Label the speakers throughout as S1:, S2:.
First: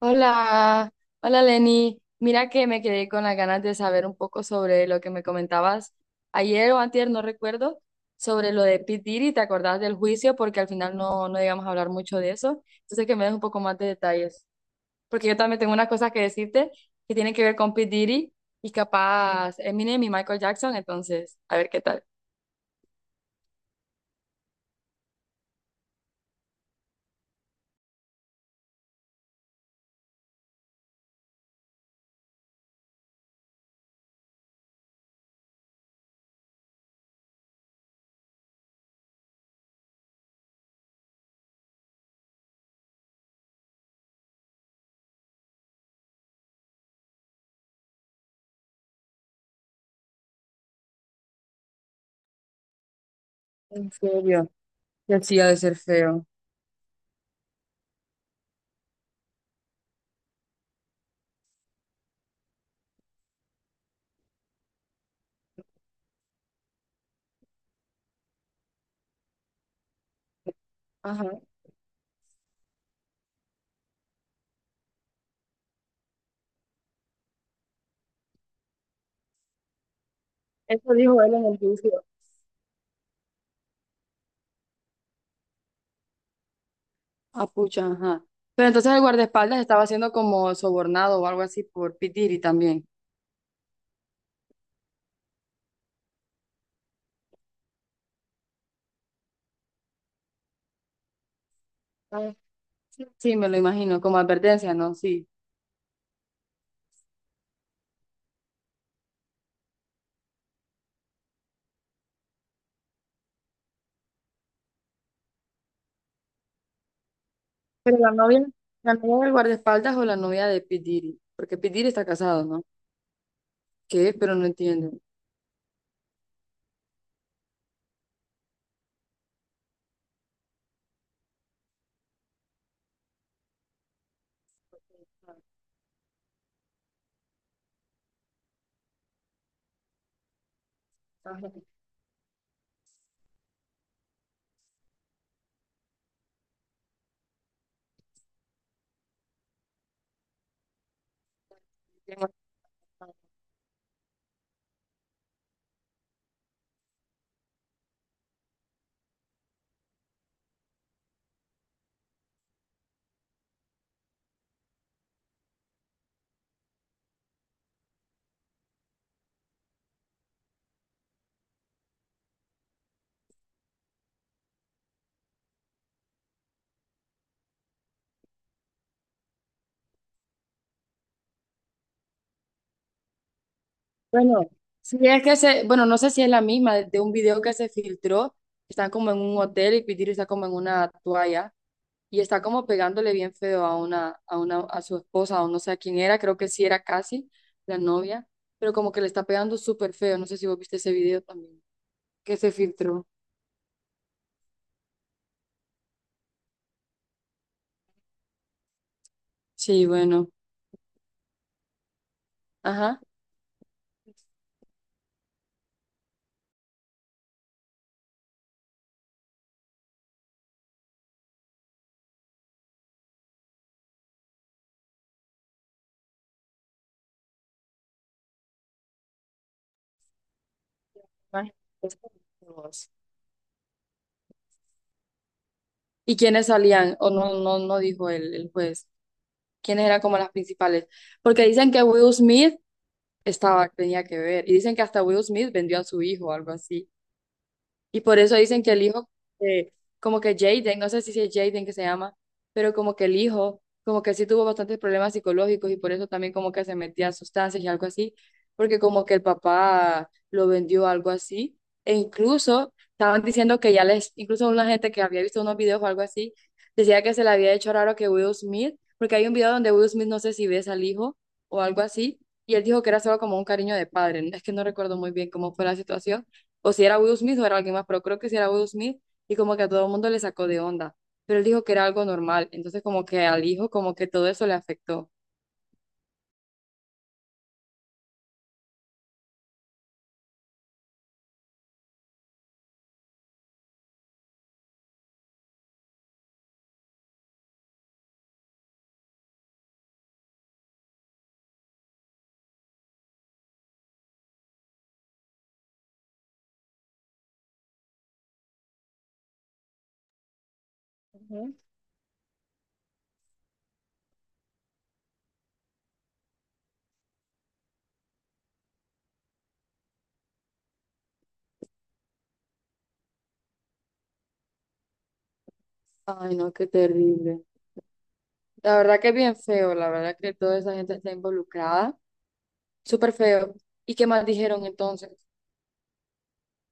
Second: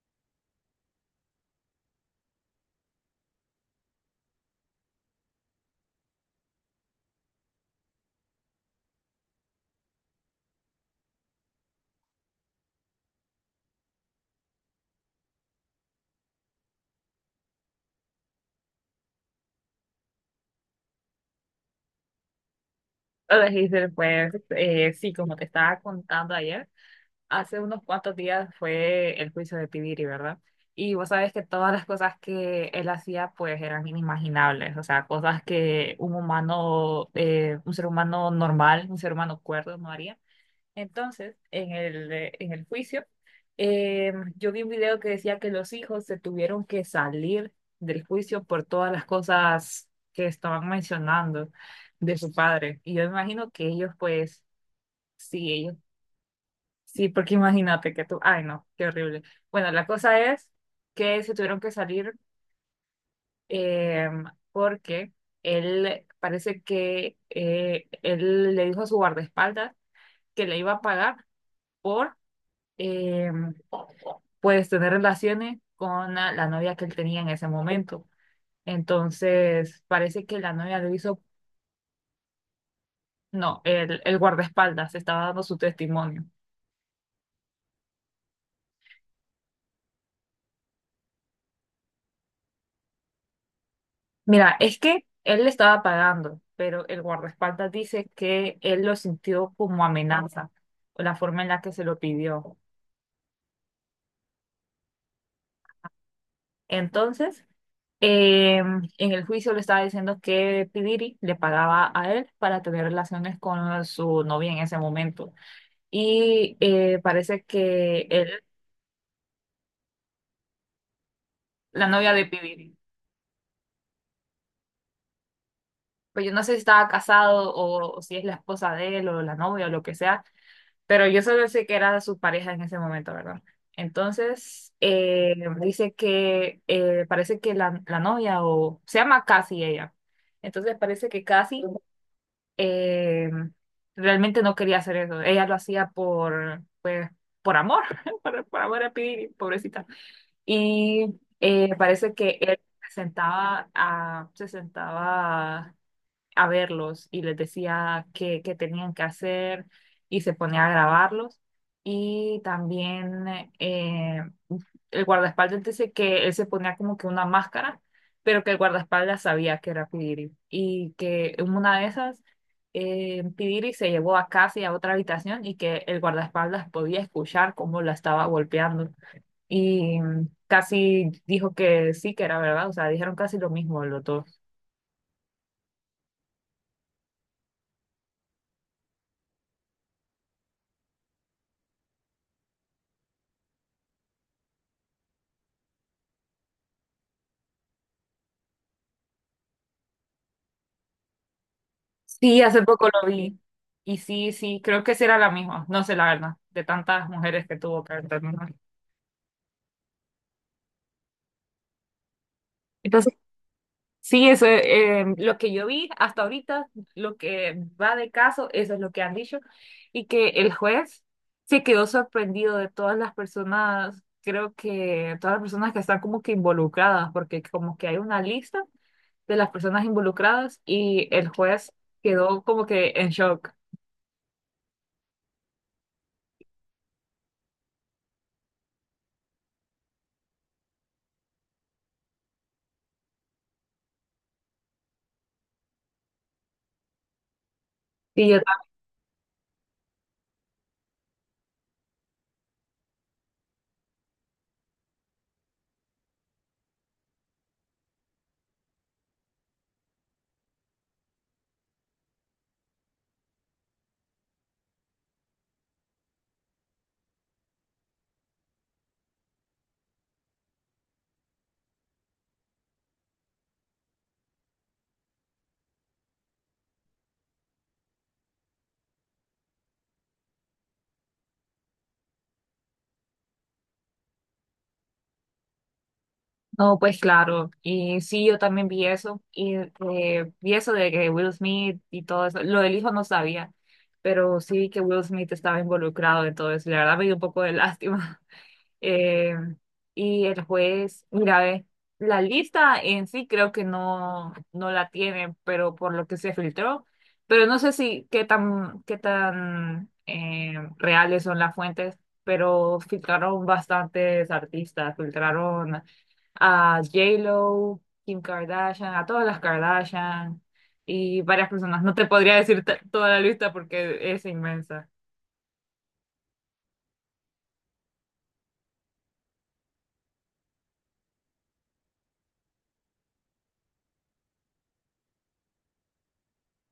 S1: Hola, hola Lenny. Mira que me quedé con las ganas de saber un poco sobre lo que me comentabas ayer o antier, no recuerdo, sobre lo de Pete Diddy, ¿te acordás del juicio? Porque al final no llegamos a hablar mucho de eso. Entonces que me des un poco más de detalles. Porque yo también tengo unas cosas que decirte que tienen que ver con Pete Diddy y capaz Eminem y Michael Jackson, entonces, a ver qué tal.
S2: Hola Giselle, pues sí, como te estaba contando ayer, hace unos cuantos días fue el juicio de Pibiri, ¿verdad? Y vos sabés que todas las cosas que él hacía pues eran inimaginables, o sea, cosas que un humano, un ser humano normal, un ser humano cuerdo no haría. Entonces, en el juicio, yo vi un video que decía que los hijos se tuvieron que salir del juicio por todas las cosas que estaban mencionando de su padre. Y yo imagino que
S1: En
S2: ellos,
S1: serio,
S2: pues,
S1: que sí ha
S2: sí,
S1: de
S2: ellos,
S1: ser feo.
S2: sí, porque imagínate que tú, ay, no, qué horrible. Bueno, la cosa es que se tuvieron que salir eh, porque él, parece que él le dijo a su guardaespaldas que le iba a pagar
S1: Ajá.
S2: por... em, pues tener relaciones con la novia que él tenía en ese momento. Entonces, parece que la novia lo
S1: Eso
S2: hizo,
S1: dijo él en el juicio.
S2: no, el guardaespaldas estaba dando su testimonio.
S1: Ah, pucha, ajá. Pero entonces el guardaespaldas estaba siendo como sobornado o algo así por Pitiri también.
S2: Mira, es que él le estaba pagando, pero el guardaespaldas dice que él lo sintió como amenaza, o la forma en la que se lo
S1: Ah,
S2: pidió.
S1: sí. Sí, me lo imagino, como advertencia, ¿no? Sí.
S2: Entonces, en el juicio le estaba diciendo que Pidiri le pagaba a él para tener relaciones con su novia en ese momento. Y parece
S1: Pero
S2: que
S1: la
S2: él
S1: novia, la novia del guardaespaldas o la novia de Pitiri, porque
S2: la
S1: Pitiri está
S2: novia de
S1: casado, ¿no?
S2: Pibiri.
S1: ¿Qué? Pero no entiendo.
S2: Pues yo no sé si estaba casado o si es la esposa de él o la novia o lo que sea, pero yo solo sé que era su pareja en ese momento, ¿verdad? Entonces, dice que parece que la novia o se llama Cassie ella. Entonces parece que
S1: Ajá.
S2: Cassie eh, realmente no quería hacer eso. Ella lo hacía por, pues, por amor, por amor a Pibiri, pobrecita. Y parece que él se sentaba a verlos y les decía qué, qué tenían que hacer y se ponía a grabarlos. Y también eh, el guardaespaldas dice que él se ponía como que una máscara, pero que el guardaespaldas sabía que era Pidiri y que en una de esas Pidiri se llevó a Cassie a otra habitación y que el guardaespaldas podía escuchar cómo la estaba golpeando. Y casi dijo que sí, que era verdad, o sea, dijeron casi lo mismo los
S1: Bueno,
S2: dos.
S1: sí, es que se, bueno, no sé si es la misma de un video que se filtró, están como en un hotel y Pitiri está como en una toalla. Y está como pegándole bien feo a una a su esposa, o no sé a quién era, creo que sí era casi la novia, pero como que le está pegando súper feo, no sé si vos viste ese video también, que
S2: Sí,
S1: se
S2: hace poco
S1: filtró.
S2: lo vi. Y sí, sí, creo que sí era la misma. No sé la verdad, de tantas mujeres que tuvo que terminar.
S1: Sí, bueno, ajá.
S2: Entonces, sí, eso es lo que yo vi hasta ahorita, lo que va de caso, eso es lo que han dicho. Y que el juez se quedó sorprendido de todas las personas, creo que todas las personas que están como que involucradas, porque como que hay una lista de las personas involucradas y el
S1: Imagínate
S2: juez quedó como
S1: vos.
S2: que en shock.
S1: ¿Y quiénes salían? O no dijo el juez. ¿Quiénes eran como las principales? Porque dicen que Will Smith estaba, tenía que ver, y dicen que hasta Will Smith vendió a su hijo o algo así. Y por
S2: Sí.
S1: eso
S2: Yo
S1: dicen que el hijo, eh, como que Jaden, no sé si es Jaden que se llama, pero como que el hijo, como que sí tuvo bastantes problemas psicológicos y por eso también como que se metía a sustancias y algo así, porque como que el papá lo vendió algo así. E incluso estaban diciendo que ya les, incluso una gente que había visto unos videos o algo así, decía que se le había hecho raro que Will Smith, porque hay un video donde Will Smith no sé si ves al hijo o algo así, y él dijo que era solo como un cariño de padre. Es que no recuerdo muy bien cómo fue la situación o si era Will Smith o era alguien más, pero creo que si era Will Smith y como que a todo el mundo le sacó de onda, pero él dijo que era algo normal, entonces como que al hijo como que todo eso le afectó.
S2: no, pues claro, y sí, yo también vi eso, y vi eso de que Will Smith y todo eso, lo del hijo no sabía, pero sí que Will Smith estaba involucrado en todo eso, y la verdad me dio un poco de lástima. Eh, y el juez, mira, ve, la lista en sí creo que no, no la tiene, pero por lo que se filtró, pero no sé si qué tan, qué tan reales son las fuentes, pero filtraron bastantes artistas, filtraron a J-Lo, Kim Kardashian, a todas las Kardashian y varias personas. No te podría decir toda la lista porque es inmensa.
S1: Ay, no, qué terrible. La verdad que es bien feo, la verdad que toda esa gente está involucrada, súper feo. ¿Y qué más dijeron entonces?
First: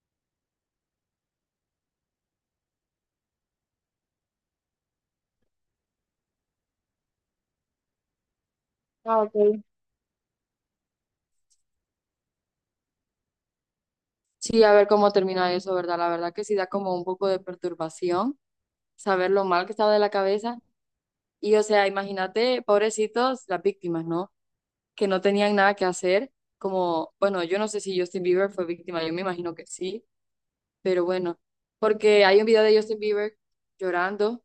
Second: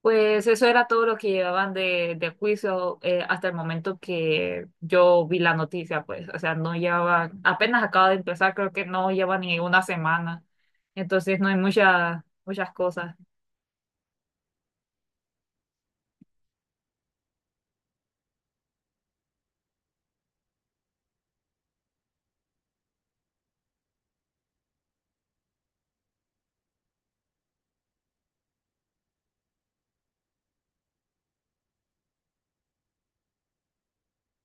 S2: Pues eso era todo lo que llevaban de juicio hasta el momento que yo vi la noticia, pues, o sea, no llevaba, apenas acaba de empezar, creo que no
S1: Ah,
S2: lleva ni
S1: ok.
S2: una semana, entonces no hay muchas, muchas cosas.
S1: Sí, a ver cómo termina eso, ¿verdad? La verdad que sí da como un poco de perturbación saber lo mal que estaba de la cabeza. Y o sea, imagínate, pobrecitos, las víctimas, ¿no? Que no tenían nada que hacer, como, bueno, yo no sé si Justin Bieber fue víctima, yo me imagino que sí, pero bueno, porque hay un video de Justin Bieber llorando,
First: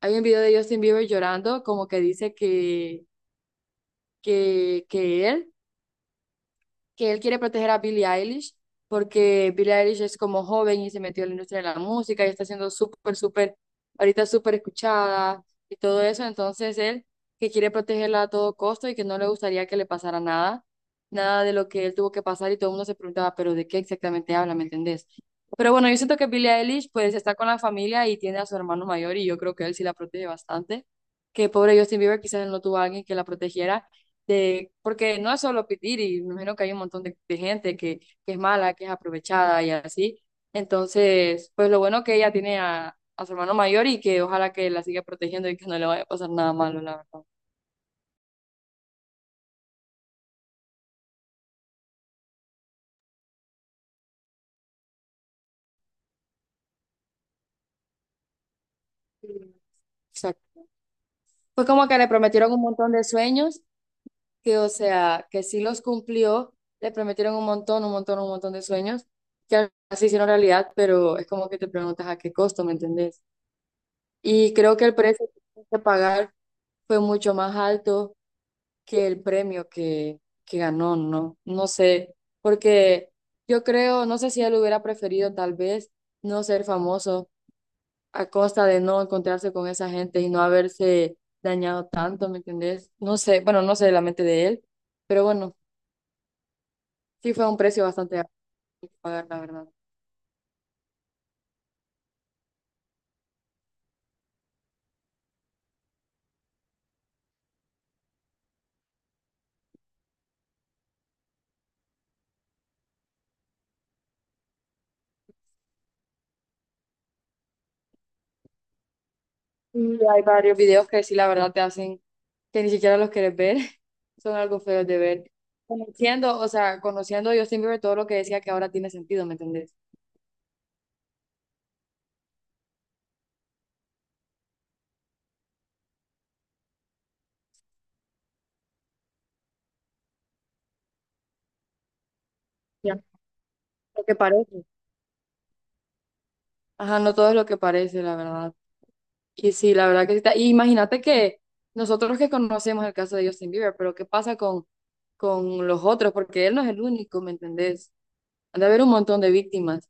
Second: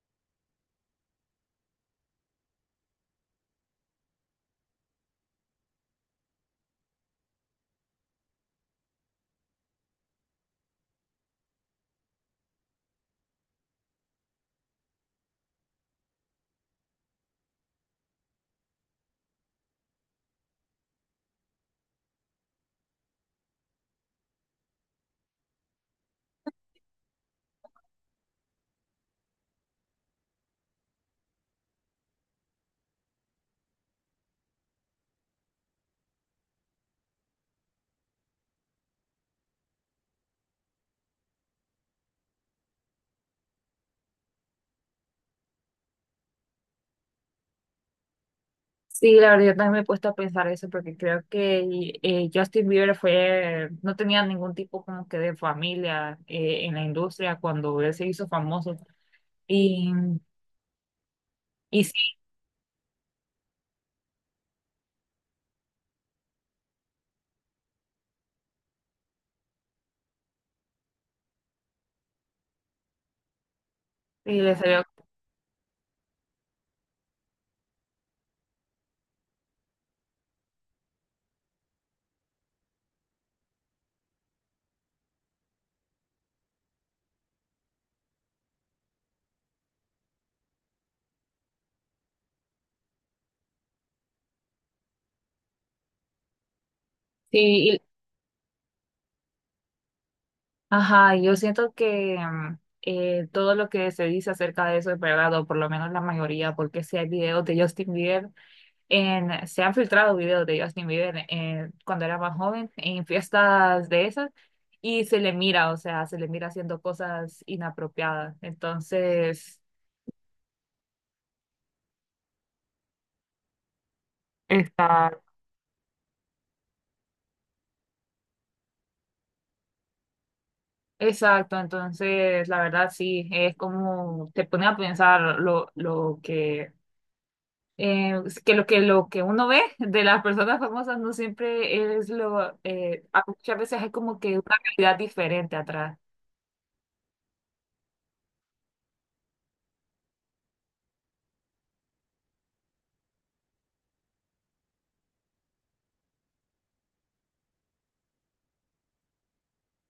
S1: hay un video de Justin Bieber llorando, como que dice que, que él que él quiere proteger a Billie Eilish porque Billie Eilish es como joven y se metió en la industria de la música y está siendo súper, ahorita súper escuchada y todo eso. Entonces él que quiere protegerla a todo costo y que no le gustaría que le pasara nada, nada de lo que él tuvo que pasar y todo el mundo se preguntaba, pero ¿de qué exactamente habla? ¿Me entendés? Pero bueno, yo siento que Billie Eilish pues está con la familia y tiene a su hermano mayor y yo creo que él sí la protege bastante. Que pobre Justin Bieber quizás él no tuvo a alguien que la protegiera de, porque no es solo pedir, y me imagino que hay un montón de gente que es mala, que es aprovechada y así. Entonces, pues lo bueno que ella tiene a su hermano mayor y que ojalá que la siga protegiendo y que no le vaya a pasar nada malo, la verdad.
S2: Sí, la verdad, yo también me he puesto a pensar eso porque creo que Justin Bieber fue, no tenía ningún tipo como que de familia en la industria cuando él se hizo famoso.
S1: Sí,
S2: Y,
S1: exacto. Fue
S2: y
S1: como
S2: sí,
S1: que le prometieron un montón de sueños, que o sea, que sí los cumplió, le prometieron un montón, un montón, un montón de sueños, que así hicieron realidad, pero es como que te preguntas a qué costo, ¿me entendés?
S2: y le
S1: Y creo
S2: salió,
S1: que el precio que tuvieron que pagar fue mucho más alto que el premio que ganó, ¿no? No sé, porque yo creo, no sé si él hubiera preferido tal vez no ser famoso a costa de no encontrarse con esa gente y no haberse dañado tanto, ¿me entendés? No sé, bueno, no sé la mente de él, pero bueno, sí fue un
S2: sí, y-
S1: precio bastante alto que pagar, la verdad.
S2: ajá, y yo siento que todo lo que se dice acerca de eso es verdad, o por lo menos la mayoría, porque si hay videos de Justin Bieber en, se han filtrado videos de Justin Bieber cuando era más joven en fiestas de esas y se le mira, o sea, se le mira haciendo cosas inapropiadas. Entonces,
S1: Y hay varios videos que sí, la verdad, te hacen que ni siquiera los quieres ver, son algo feos de
S2: está,
S1: ver. Conociendo, o sea, conociendo a Justin Bieber, todo lo que decía que ahora tiene sentido, ¿me entendés?
S2: exacto, entonces la verdad sí, es como te pone a pensar lo eh, que lo que lo que uno ve de las personas famosas no siempre es lo,
S1: Ya,
S2: muchas veces hay
S1: lo que
S2: como que una
S1: parece.
S2: realidad diferente atrás.
S1: Ajá, no todo es lo que parece, la verdad. Y sí, la verdad que sí está. Y imagínate que nosotros que conocemos el caso de Justin Bieber, pero ¿qué pasa con los otros? Porque él no es el único, ¿me entendés? Han de haber un montón de víctimas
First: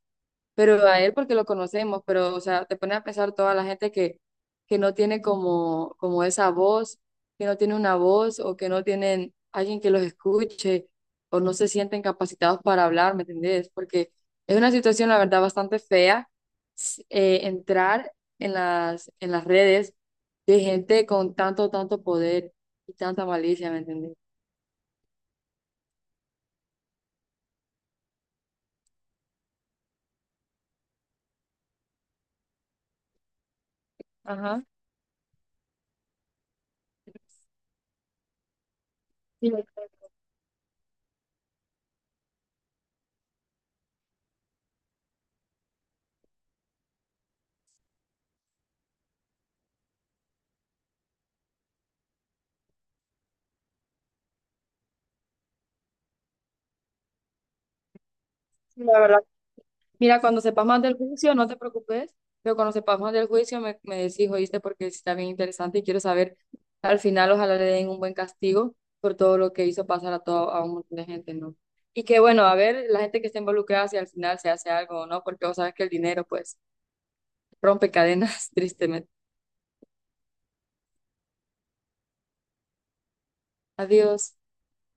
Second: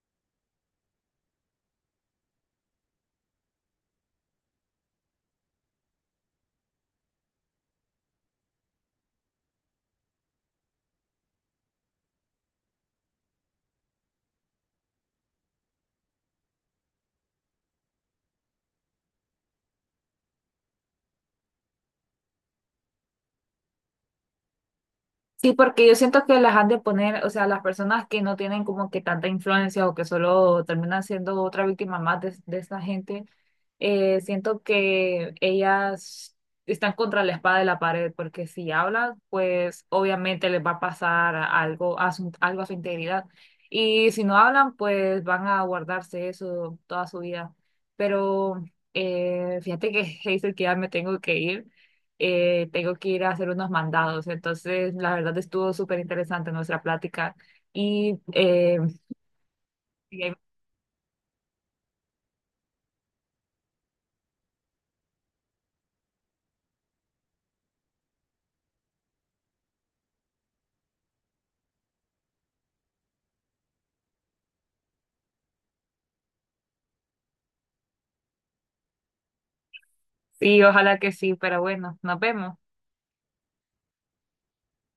S1: pero a él porque lo conocemos, pero o sea, te pone a pensar toda la gente que no tiene como, como esa voz, que no tiene una voz o que no tienen alguien que los escuche o no se sienten capacitados para hablar, ¿me entendés? Porque es una situación, la verdad, bastante fea entrar en las redes de gente con tanto, tanto poder y tanta malicia, ¿me entendés?
S2: Sí, porque yo siento que las han de poner, o sea, las personas que no tienen como que tanta influencia o que solo terminan siendo otra víctima más de esta gente, siento
S1: Ajá.
S2: que ellas están contra la espada de la pared, porque si hablan,
S1: Sí,
S2: pues obviamente les va a pasar algo a su integridad. Y si no hablan, pues van a guardarse eso toda su vida. Pero fíjate que, Hazel, que ya me tengo que ir a hacer unos mandados. Entonces, la verdad estuvo súper interesante nuestra plática. Y
S1: la verdad. Mira,
S2: sí,
S1: cuando sepas más del juicio, no te preocupes, pero cuando sepas más del juicio me, me decís, oíste, porque sí está bien interesante y quiero saber, al final ojalá le den un buen castigo por todo lo que hizo pasar a todo, a un montón de gente, ¿no? Y que bueno, a ver, la gente que está involucrada, si al final se hace algo o no, porque vos sabes que el dinero pues rompe cadenas, tristemente.
S2: sí, ojalá que sí, pero bueno, nos vemos.
S1: Adiós.